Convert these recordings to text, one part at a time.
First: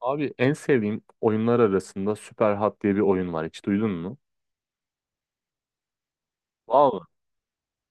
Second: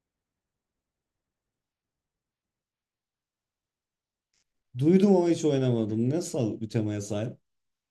Abi en sevdiğim oyunlar arasında Superhot diye bir oyun var. Hiç duydun mu? Duydum ama hiç oynamadım. Nasıl bir temaya Vallahi sahip?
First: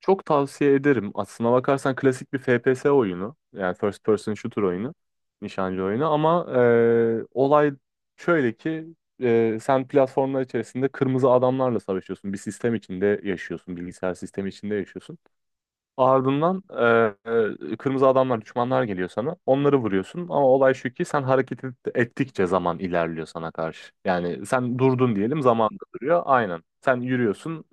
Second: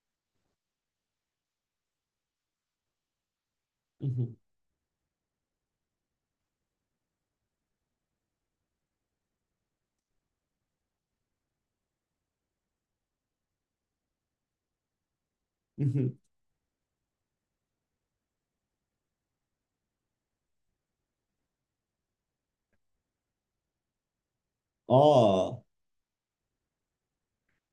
çok tavsiye ederim. Aslına bakarsan klasik bir FPS oyunu. Yani first person shooter oyunu. Nişancı oyunu ama olay şöyle ki, sen platformlar içerisinde kırmızı adamlarla savaşıyorsun. Bir sistem içinde yaşıyorsun. Bilgisayar sistemi içinde yaşıyorsun. Ardından kırmızı adamlar, düşmanlar geliyor sana. Onları vuruyorsun ama olay şu ki sen ettikçe zaman ilerliyor sana karşı. Yani sen durdun diyelim, Aa. zaman da duruyor. Aynen. Sen yürüyorsun,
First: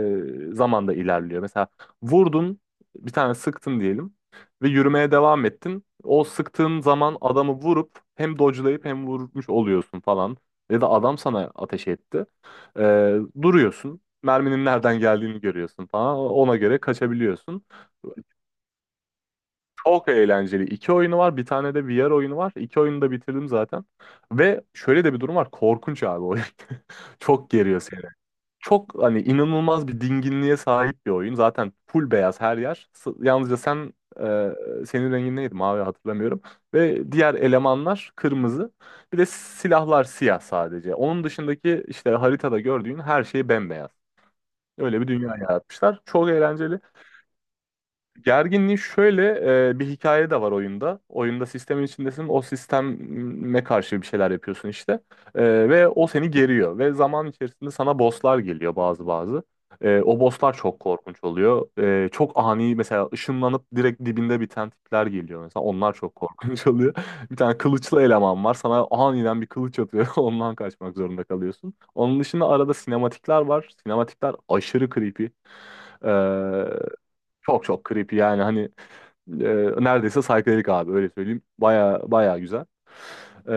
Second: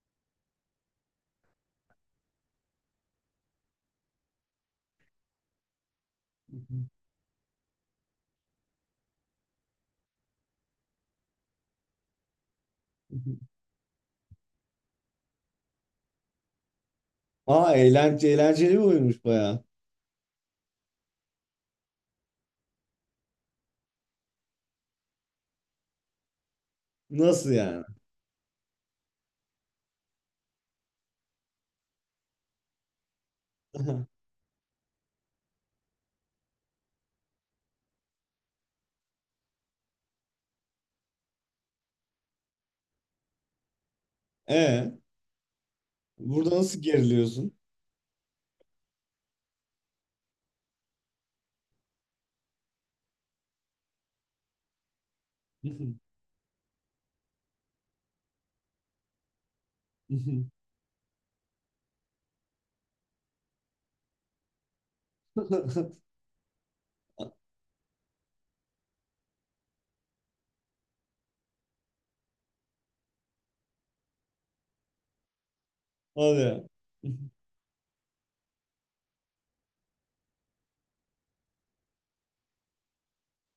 zaman da ilerliyor. Mesela vurdun, bir tane sıktın diyelim ve yürümeye devam ettin. O sıktığın zaman adamı vurup hem dodge'layıp hem vurmuş oluyorsun falan. Ya da adam sana ateş etti. E, Duruyorsun. Merminin nereden geldiğini görüyorsun falan. Ona göre kaçabiliyorsun. Aa eğlenceli, eğlenceli bir oyunmuş baya. Çok eğlenceli. İki oyunu var. Bir tane de VR oyunu var. İki oyunu da bitirdim zaten. Ve şöyle de bir durum var. Korkunç abi oyun. Nasıl Çok geriyor yani? seni. Çok hani inanılmaz bir dinginliğe sahip bir oyun. Zaten full beyaz her yer. Yalnızca sen, e, senin rengin neydi? Mavi, hatırlamıyorum. Ve diğer elemanlar kırmızı. Bir de silahlar siyah sadece. Onun dışındaki işte haritada gördüğün her şey bembeyaz. E Öyle bir dünya yaratmışlar. Çok burada eğlenceli. nasıl geriliyorsun? Gerginliği şöyle, bir hikaye de var oyunda. Oyunda sistemin içindesin. O sisteme karşı bir şeyler yapıyorsun işte. Ve o seni geriyor. Ve zaman içerisinde sana bosslar geliyor bazı bazı. O bosslar çok korkunç oluyor. Çok ani mesela, ışınlanıp direkt dibinde biten tipler geliyor. Mesela onlar çok korkunç oluyor. Bir tane kılıçlı eleman var. Sana aniden bir kılıç atıyor. Ondan kaçmak zorunda kalıyorsun. Onun dışında arada sinematikler var. Sinematikler aşırı creepy. Hadi ya. Çok çok creepy yani hani, neredeyse psychedelic abi, öyle söyleyeyim. Baya baya güzel. E,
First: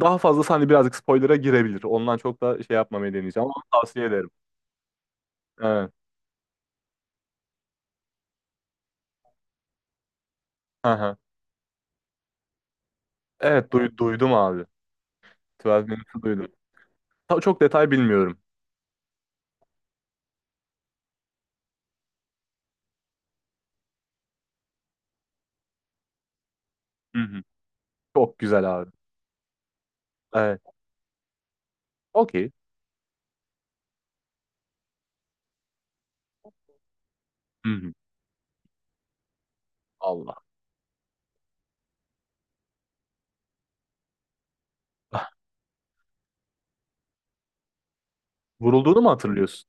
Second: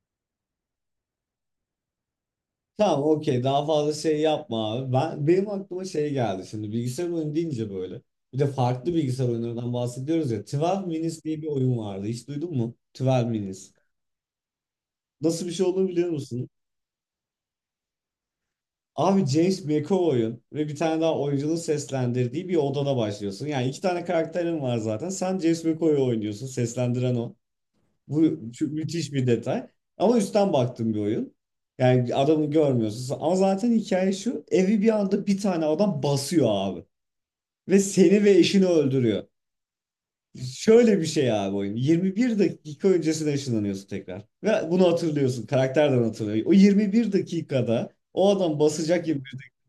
Daha fazlası hani birazcık spoiler'a girebilir. Ondan çok da şey Tamam, yapmamaya okey, deneyeceğim ama daha fazla tavsiye şey ederim. yapma abi. Benim aklıma Evet. şey geldi şimdi, bilgisayar oyunu deyince böyle. Bir de farklı bilgisayar oyunlarından bahsediyoruz ya. 12 Hı hı. Minutes diye bir oyun vardı. Hiç duydun mu? 12 Minutes. Evet duydum abi. Nasıl bir şey 12 olduğunu biliyor Minutes'ı musun? duydum. Çok detay bilmiyorum. Abi, James McAvoy'un ve bir tane daha oyuncunun seslendirdiği bir odada başlıyorsun. Yani iki tane karakterin var zaten. Sen James McAvoy'u oynuyorsun. Seslendiren Hı o. hı. Çok Bu şu güzel abi. müthiş bir detay. Ama üstten Evet. baktığım bir oyun. Yani adamı Okey. görmüyorsun. Ama zaten hikaye şu: evi bir anda bir tane adam basıyor abi. Hı Ve hı. seni ve eşini öldürüyor. Allah. Şöyle bir şey abi oyun. 21 dakika öncesine ışınlanıyorsun tekrar. Ve bunu hatırlıyorsun. Karakterden hatırlıyor. O 21 dakikada o adam Vurulduğunu basacak mu gibi. hatırlıyorsun?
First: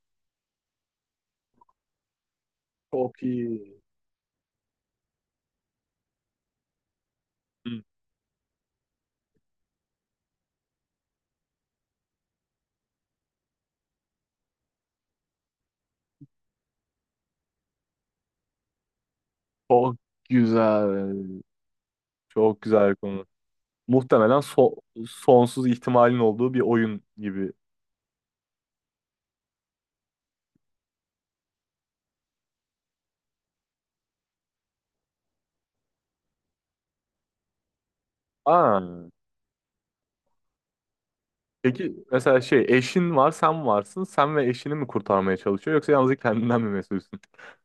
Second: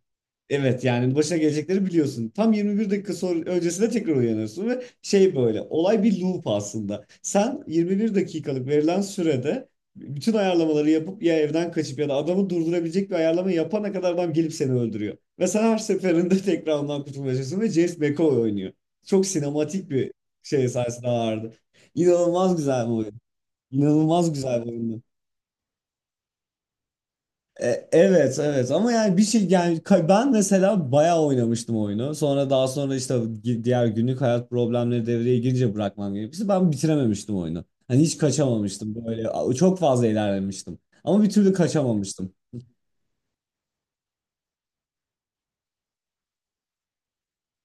Evet, yani başına gelecekleri biliyorsun. Tam 21 dakika Çok sonra, iyi. öncesinde tekrar uyanıyorsun ve şey, böyle olay bir loop aslında. Sen Hı. 21 dakikalık verilen sürede bütün ayarlamaları yapıp ya evden kaçıp ya da adamı durdurabilecek bir ayarlama yapana kadar adam gelip seni öldürüyor. Ve sen her seferinde tekrar ondan kurtulmaya çalışıyorsun ve James McAvoy oynuyor. Çok sinematik Çok bir şey sayesinde güzel. ağırdı. İnanılmaz Çok güzel bir güzel oyun. konu. İnanılmaz Muhtemelen güzel bir oyun. sonsuz ihtimalin olduğu bir oyun gibi. Evet evet, ama yani bir şey, yani ben mesela bayağı oynamıştım oyunu. Sonra, daha sonra işte diğer günlük hayat problemleri devreye girince bırakmam gerekmişti. Ben bitirememiştim oyunu. Hani hiç Aa. kaçamamıştım, böyle çok fazla ilerlemiştim. Ama bir türlü Peki kaçamamıştım. mesela şey, eşin var, sen varsın. Sen ve eşini mi kurtarmaya çalışıyor, yoksa yalnızca kendinden mi mesulsün?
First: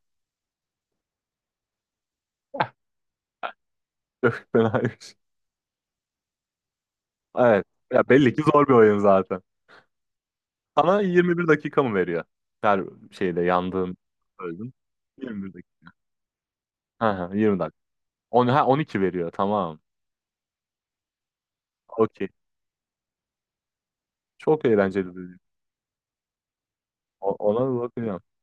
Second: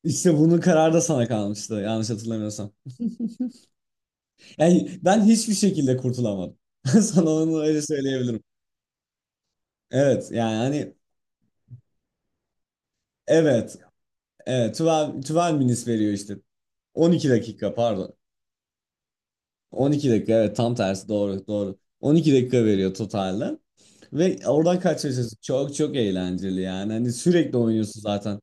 İşte bunun kararı da sana kalmıştı, yanlış hatırlamıyorsam. Çok Yani fenaymış. ben hiçbir şekilde kurtulamadım. Sana onu Evet. öyle Ya belli söyleyebilirim. ki zor bir oyun zaten. Evet, yani hani Sana 21 dakika mı veriyor? Her şeyde evet yandığın öldün. evet, 12, 12 21 minutes dakika. veriyor işte. 12 Ha, 20 dakika dakika. pardon. On, ha, 12 veriyor, tamam. 12 dakika, evet, tam tersi, doğru doğru. Okey. 12 dakika veriyor totalde. Ve Çok oradan kaç. eğlenceli bir oyun. Çok çok eğlenceli yani. Hani sürekli Ona oynuyorsun bakacağım. zaten.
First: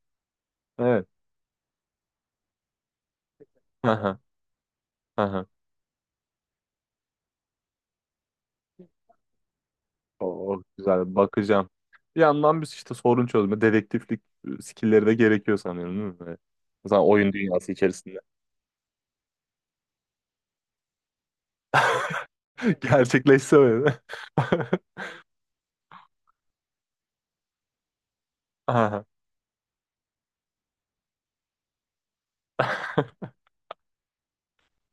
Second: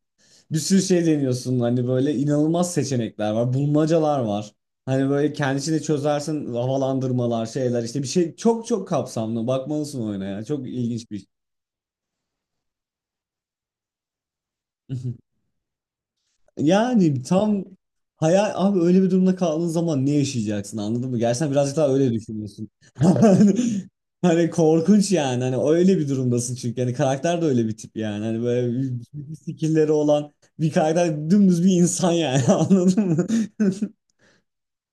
Bir sürü şey Evet. deniyorsun. Hani böyle inanılmaz seçenekler var. Aha, Bulmacalar var. Hani böyle aha. kendisini çözersin, havalandırmalar, şeyler, işte bir şey çok çok kapsamlı. Bakmalısın oyuna ya. O Çok ilginç bir güzel, iş. bakacağım. Bir yandan biz işte sorun çözme, dedektiflik, skillleri de gerekiyor sanıyorum, değil mi? Böyle. Mesela Yani oyun tam dünyası içerisinde. hayal abi, öyle bir durumda kaldığın zaman ne yaşayacaksın, anladın mı? Gerçekten birazcık daha öyle düşünüyorsun. Gerçekleşse öyle. Hani korkunç yani, hani öyle bir durumdasın çünkü hani karakter de öyle bir tip yani, hani böyle bir- Aha. bir bir skillleri olan bir karakter, dümdüz bir insan yani, anladın mı?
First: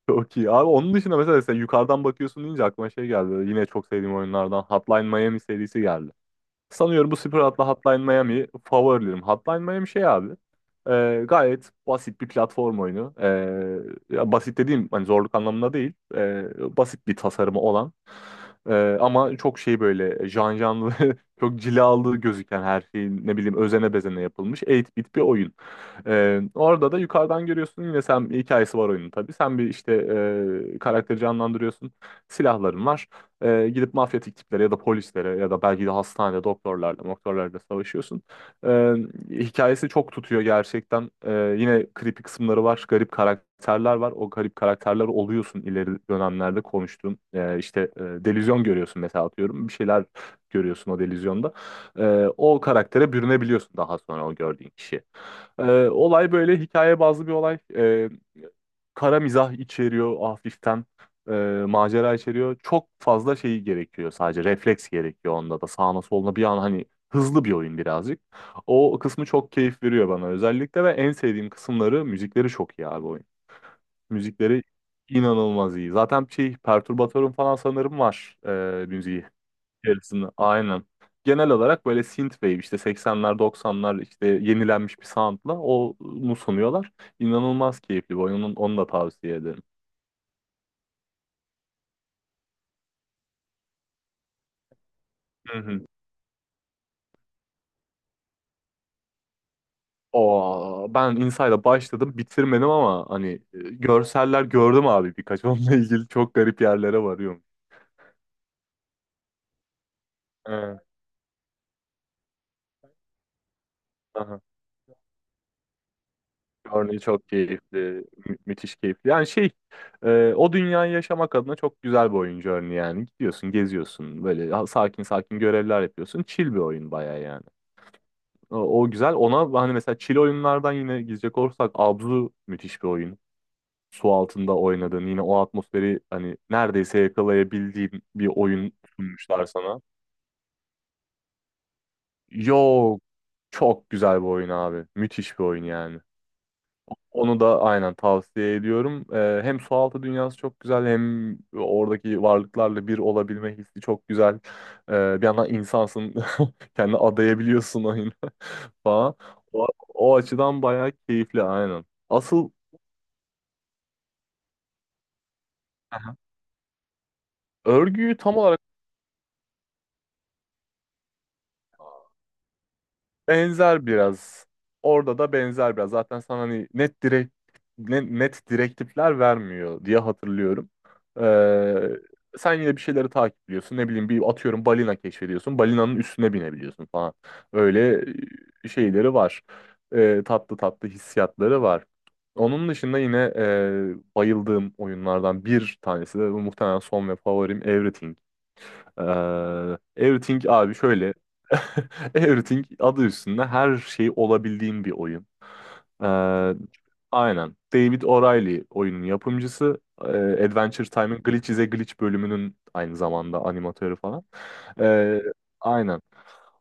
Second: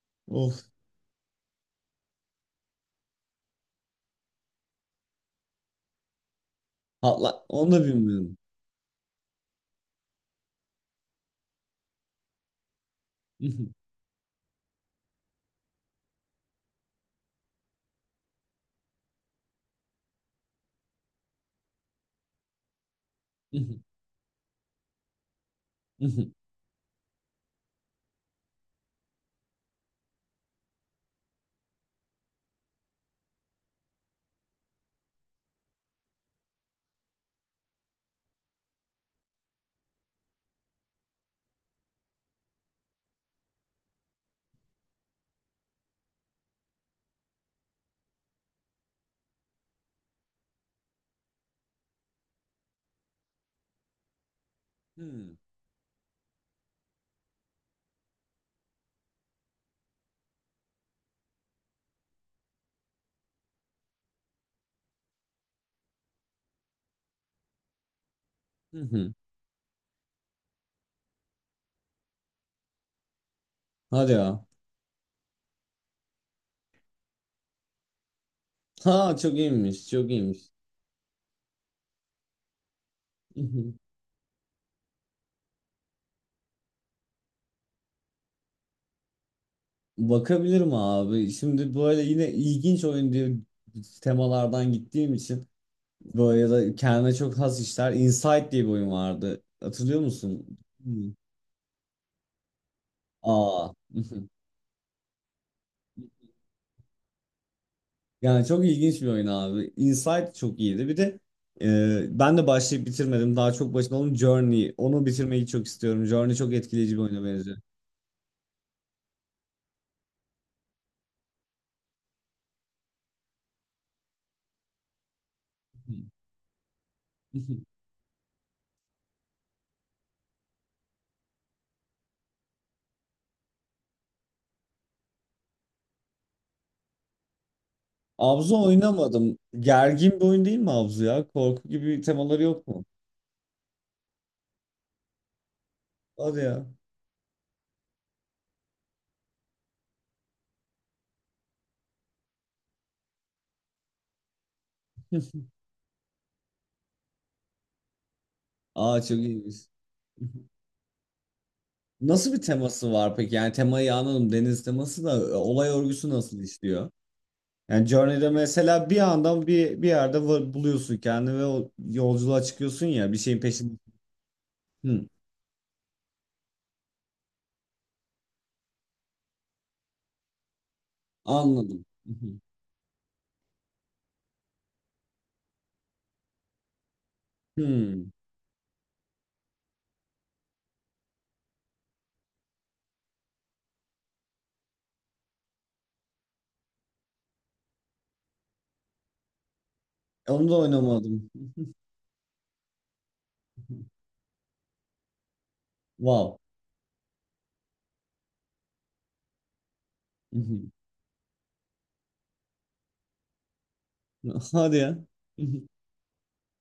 Çok iyi. Of. Abi onun dışında, mesela sen yukarıdan bakıyorsun deyince aklıma şey geldi. Yine çok sevdiğim oyunlardan Hotline Miami serisi geldi. Sanıyorum bu Atla Sprat'la onu da Hotline bilmiyorum. Miami favorilerim. Hotline Miami şey abi, gayet basit bir platform oyunu. Ya basit dediğim hani zorluk anlamında değil. Basit bir tasarımı olan. Ama çok şey, böyle can canlı, çok cilalı gözüken, her şeyin ne bileyim özene bezene yapılmış 8-bit bir oyun. Orada da yukarıdan görüyorsun yine, sen hikayesi var oyunun tabii. Sen bir işte, karakteri canlandırıyorsun. Silahların var. Gidip mafyatik tiplere ya da polislere ya da belki de hastanede doktorlarla savaşıyorsun. E, Hikayesi çok tutuyor gerçekten. Yine creepy kısımları var, garip karakterler var. O garip karakterler oluyorsun ileri dönemlerde, konuştuğum. E, işte e, delüzyon görüyorsun mesela, atıyorum. Bir şeyler görüyorsun o delüzyonda. O karaktere bürünebiliyorsun daha sonra, o gördüğün kişi. Olay böyle hikaye bazlı bir olay. Kara mizah içeriyor hafiften. e, Macera içeriyor. Çok fazla şeyi gerekiyor sadece. Refleks gerekiyor onda da. Sağına soluna bir an hani, hızlı bir oyun birazcık. O kısmı çok keyif veriyor bana özellikle, ve en sevdiğim kısımları müzikleri, çok iyi abi oyun. Hadi ya. Müzikleri inanılmaz iyi. Zaten şey, perturbatörüm falan sanırım var, Ha, müziği çok iyiymiş, çok içerisinde. iyiymiş. Aynen. Genel olarak böyle synthwave, işte 80'ler 90'lar işte, yenilenmiş bir soundla onu sunuyorlar. İnanılmaz keyifli bir oyunun, onu da tavsiye ederim. Bakabilirim abi. Şimdi böyle yine ilginç oyun diye temalardan gittiğim için, Hı hı. böyle ya da kendine çok has işler. Inside diye bir oyun vardı. Hatırlıyor musun? Aa, Hmm. ben Inside'a başladım, bitirmedim, ama hani, Aa. görseller gördüm abi birkaç, onunla ilgili çok garip yerlere varıyorum. Yani çok ilginç bir oyun abi. Inside çok Evet. iyiydi. Bir de ben de başlayıp bitirmedim. Daha çok başında olan Aha. Journey. Onu bitirmeyi çok istiyorum. Journey çok etkileyici Journey bir oyuna çok benziyor. keyifli, müthiş keyifli. Yani şey, o dünyayı yaşamak adına çok güzel bir oyun Journey yani. Gidiyorsun, geziyorsun, böyle, sakin sakin görevler Hmm. yapıyorsun. Chill bir oyun bayağı yani. O, O güzel. Ona hani mesela, chill oyunlardan yine gidecek olursak, Abzu müthiş bir oyun. Su altında oynadığın, yine o atmosferi hani neredeyse yakalayabildiğin bir Abzu oyun oynamadım. sunmuşlar sana. Gergin bir oyun değil mi Abzu ya? Korku gibi temaları yok mu? Yok, çok güzel bir oyun abi. Müthiş bir oyun yani. Hadi ya. Onu da aynen tavsiye ediyorum. Hem sualtı dünyası çok güzel, hem oradaki varlıklarla bir olabilme hissi çok güzel. Ee, bir yandan insansın, kendini adayabiliyorsun oyuna Aa, falan. çok iyiymiş. O, O açıdan bayağı keyifli, aynen. Nasıl bir Asıl, teması var peki? Yani temayı anladım. Deniz teması da, olay örgüsü aha, nasıl işliyor? Yani örgüyü Journey'de tam olarak mesela bir anda bir yerde buluyorsun kendini ve o yolculuğa çıkıyorsun ya, bir şeyin peşinde. benzer biraz. Hı, Orada da benzer biraz. Zaten sana hani net direkt, net direktifler vermiyor diye hatırlıyorum. anladım. Hı, Sen yine bir şeyleri takipliyorsun. Ne bileyim, bir atıyorum, balina keşfediyorsun. Balinanın üstüne binebiliyorsun falan. Öyle hı. Şeyleri var. Tatlı tatlı hissiyatları var. Onun dışında yine, bayıldığım oyunlardan bir tanesi de bu, muhtemelen son ve favorim, Everything. Ee, Everything Onu da abi şöyle. oynamadım. Everything, adı üstünde, her şey olabildiğin bir oyun. Wow. Ee, aynen. David O'Reilly oyunun yapımcısı. Hı hı. Adventure Time'ın Glitch is a Glitch bölümünün aynı zamanda animatörü falan. Hadi ya. Ee, aynen.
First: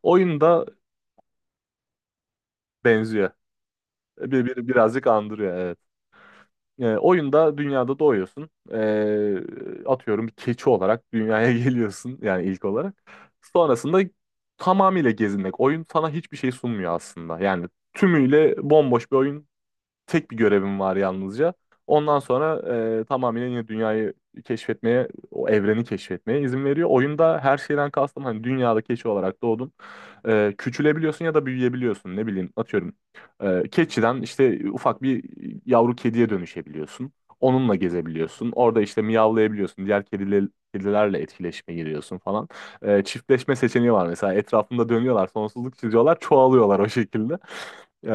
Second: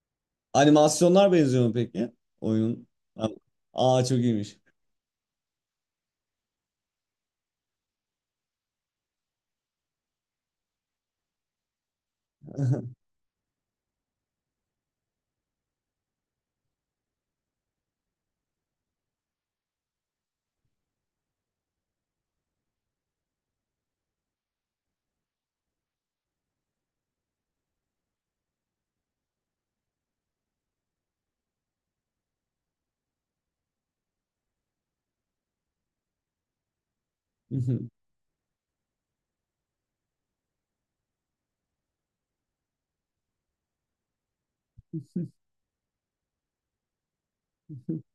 Oyun da Animasyonlar benziyor mu peki? Oyunun. benziyor. Aa, çok iyiymiş. Birazcık andırıyor, evet. Oyunda dünyada doğuyorsun. Atıyorum, bir keçi olarak dünyaya geliyorsun yani ilk olarak. Sonrasında tamamıyla gezinmek. Oyun sana hiçbir şey sunmuyor aslında. Yani tümüyle bomboş bir oyun. Tek bir görevim var yalnızca. Ondan sonra tamamen yine dünyayı keşfetmeye, o evreni keşfetmeye izin veriyor. Oyunda her şeyden kastım hani, dünyada keçi olarak doğdun. Küçülebiliyorsun ya da büyüyebiliyorsun. Ne bileyim, atıyorum. Keçiden işte ufak bir yavru kediye dönüşebiliyorsun. Onunla gezebiliyorsun. Orada işte miyavlayabiliyorsun. Diğer kedilerle etkileşime giriyorsun falan. Çiftleşme seçeneği var mesela. Etrafında dönüyorlar, sonsuzluk çiziyorlar, çoğalıyorlar o şekilde. Ee,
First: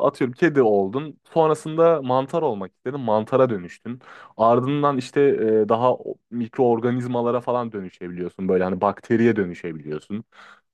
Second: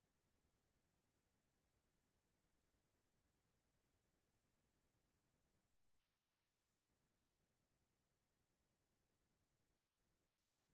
Atıyorum, kedi oldun. Sonrasında mantar olmak istedin. Mantara dönüştün. Ardından işte, mikroorganizmalara falan dönüşebiliyorsun. Böyle hani, bakteriye dönüşebiliyorsun.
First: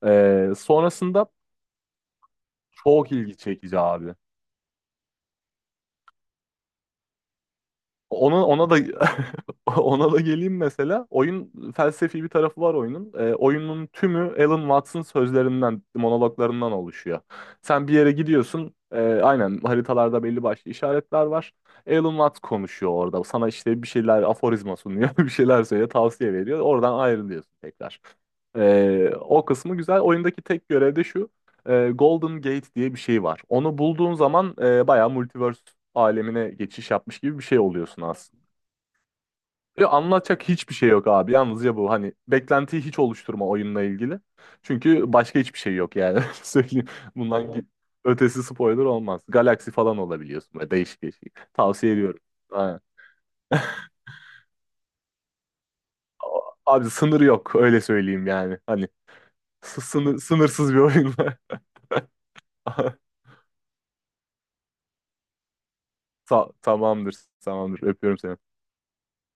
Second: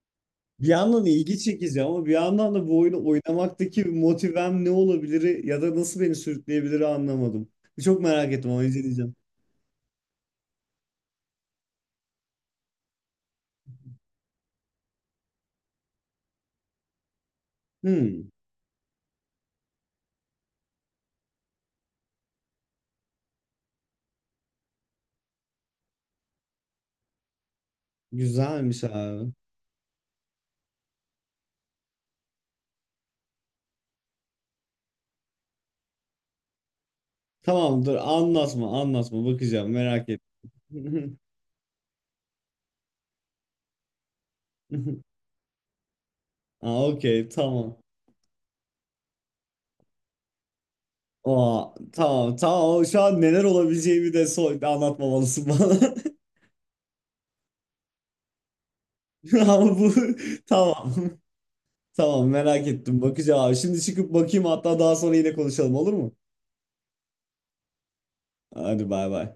Bir yandan Sonrasında ilgi çekici ama bir yandan da, bu oyunu çok ilgi çekici oynamaktaki abi. motivem ne olabilir ya da nasıl beni sürükleyebilir, anlamadım. Çok merak Ona ettim ama ona da izleyeceğim. ona da geleyim mesela. Oyun, felsefi bir tarafı var oyunun. Oyunun tümü Alan Watts'ın sözlerinden, monologlarından oluşuyor. Sen bir yere Hmm, gidiyorsun. Aynen, haritalarda belli başlı işaretler var. Alan Watts konuşuyor orada. Sana işte bir şeyler aforizma sunuyor, bir şeyler söylüyor, tavsiye veriyor. Oradan ayrılıyorsun tekrar. güzelmiş abi. O kısmı güzel. Oyundaki tek görev de şu, Golden Gate diye bir şey var. Onu bulduğun zaman bayağı multiverse alemine geçiş yapmış gibi bir şey Tamam, dur, oluyorsun aslında. anlatma anlatma, bakacağım, Ve merak anlatacak ettim. hiçbir şey yok abi. Yalnızca bu, hani beklentiyi hiç oluşturma oyunla ilgili. Çünkü başka hiçbir şey yok yani. Öyle Aa, söyleyeyim. okey, Bundan ki- tamam. Ötesi spoiler olmaz. Galaksi falan olabiliyorsun böyle, değişik değişik. Aa, Tavsiye ediyorum. tamam Aynen. tamam, şu an neler olabileceğimi de so anlatmamalısın bana. Abi sınır yok, öyle söyleyeyim yani. Hani Ama bu sınırsız bir tamam. oyun. Tamam, merak ettim, bakacağım abi. Şimdi çıkıp bakayım hatta, daha sonra yine konuşalım, olur mu? Tamamdır. Tamamdır. Öpüyorum seni. Hadi, bay bay.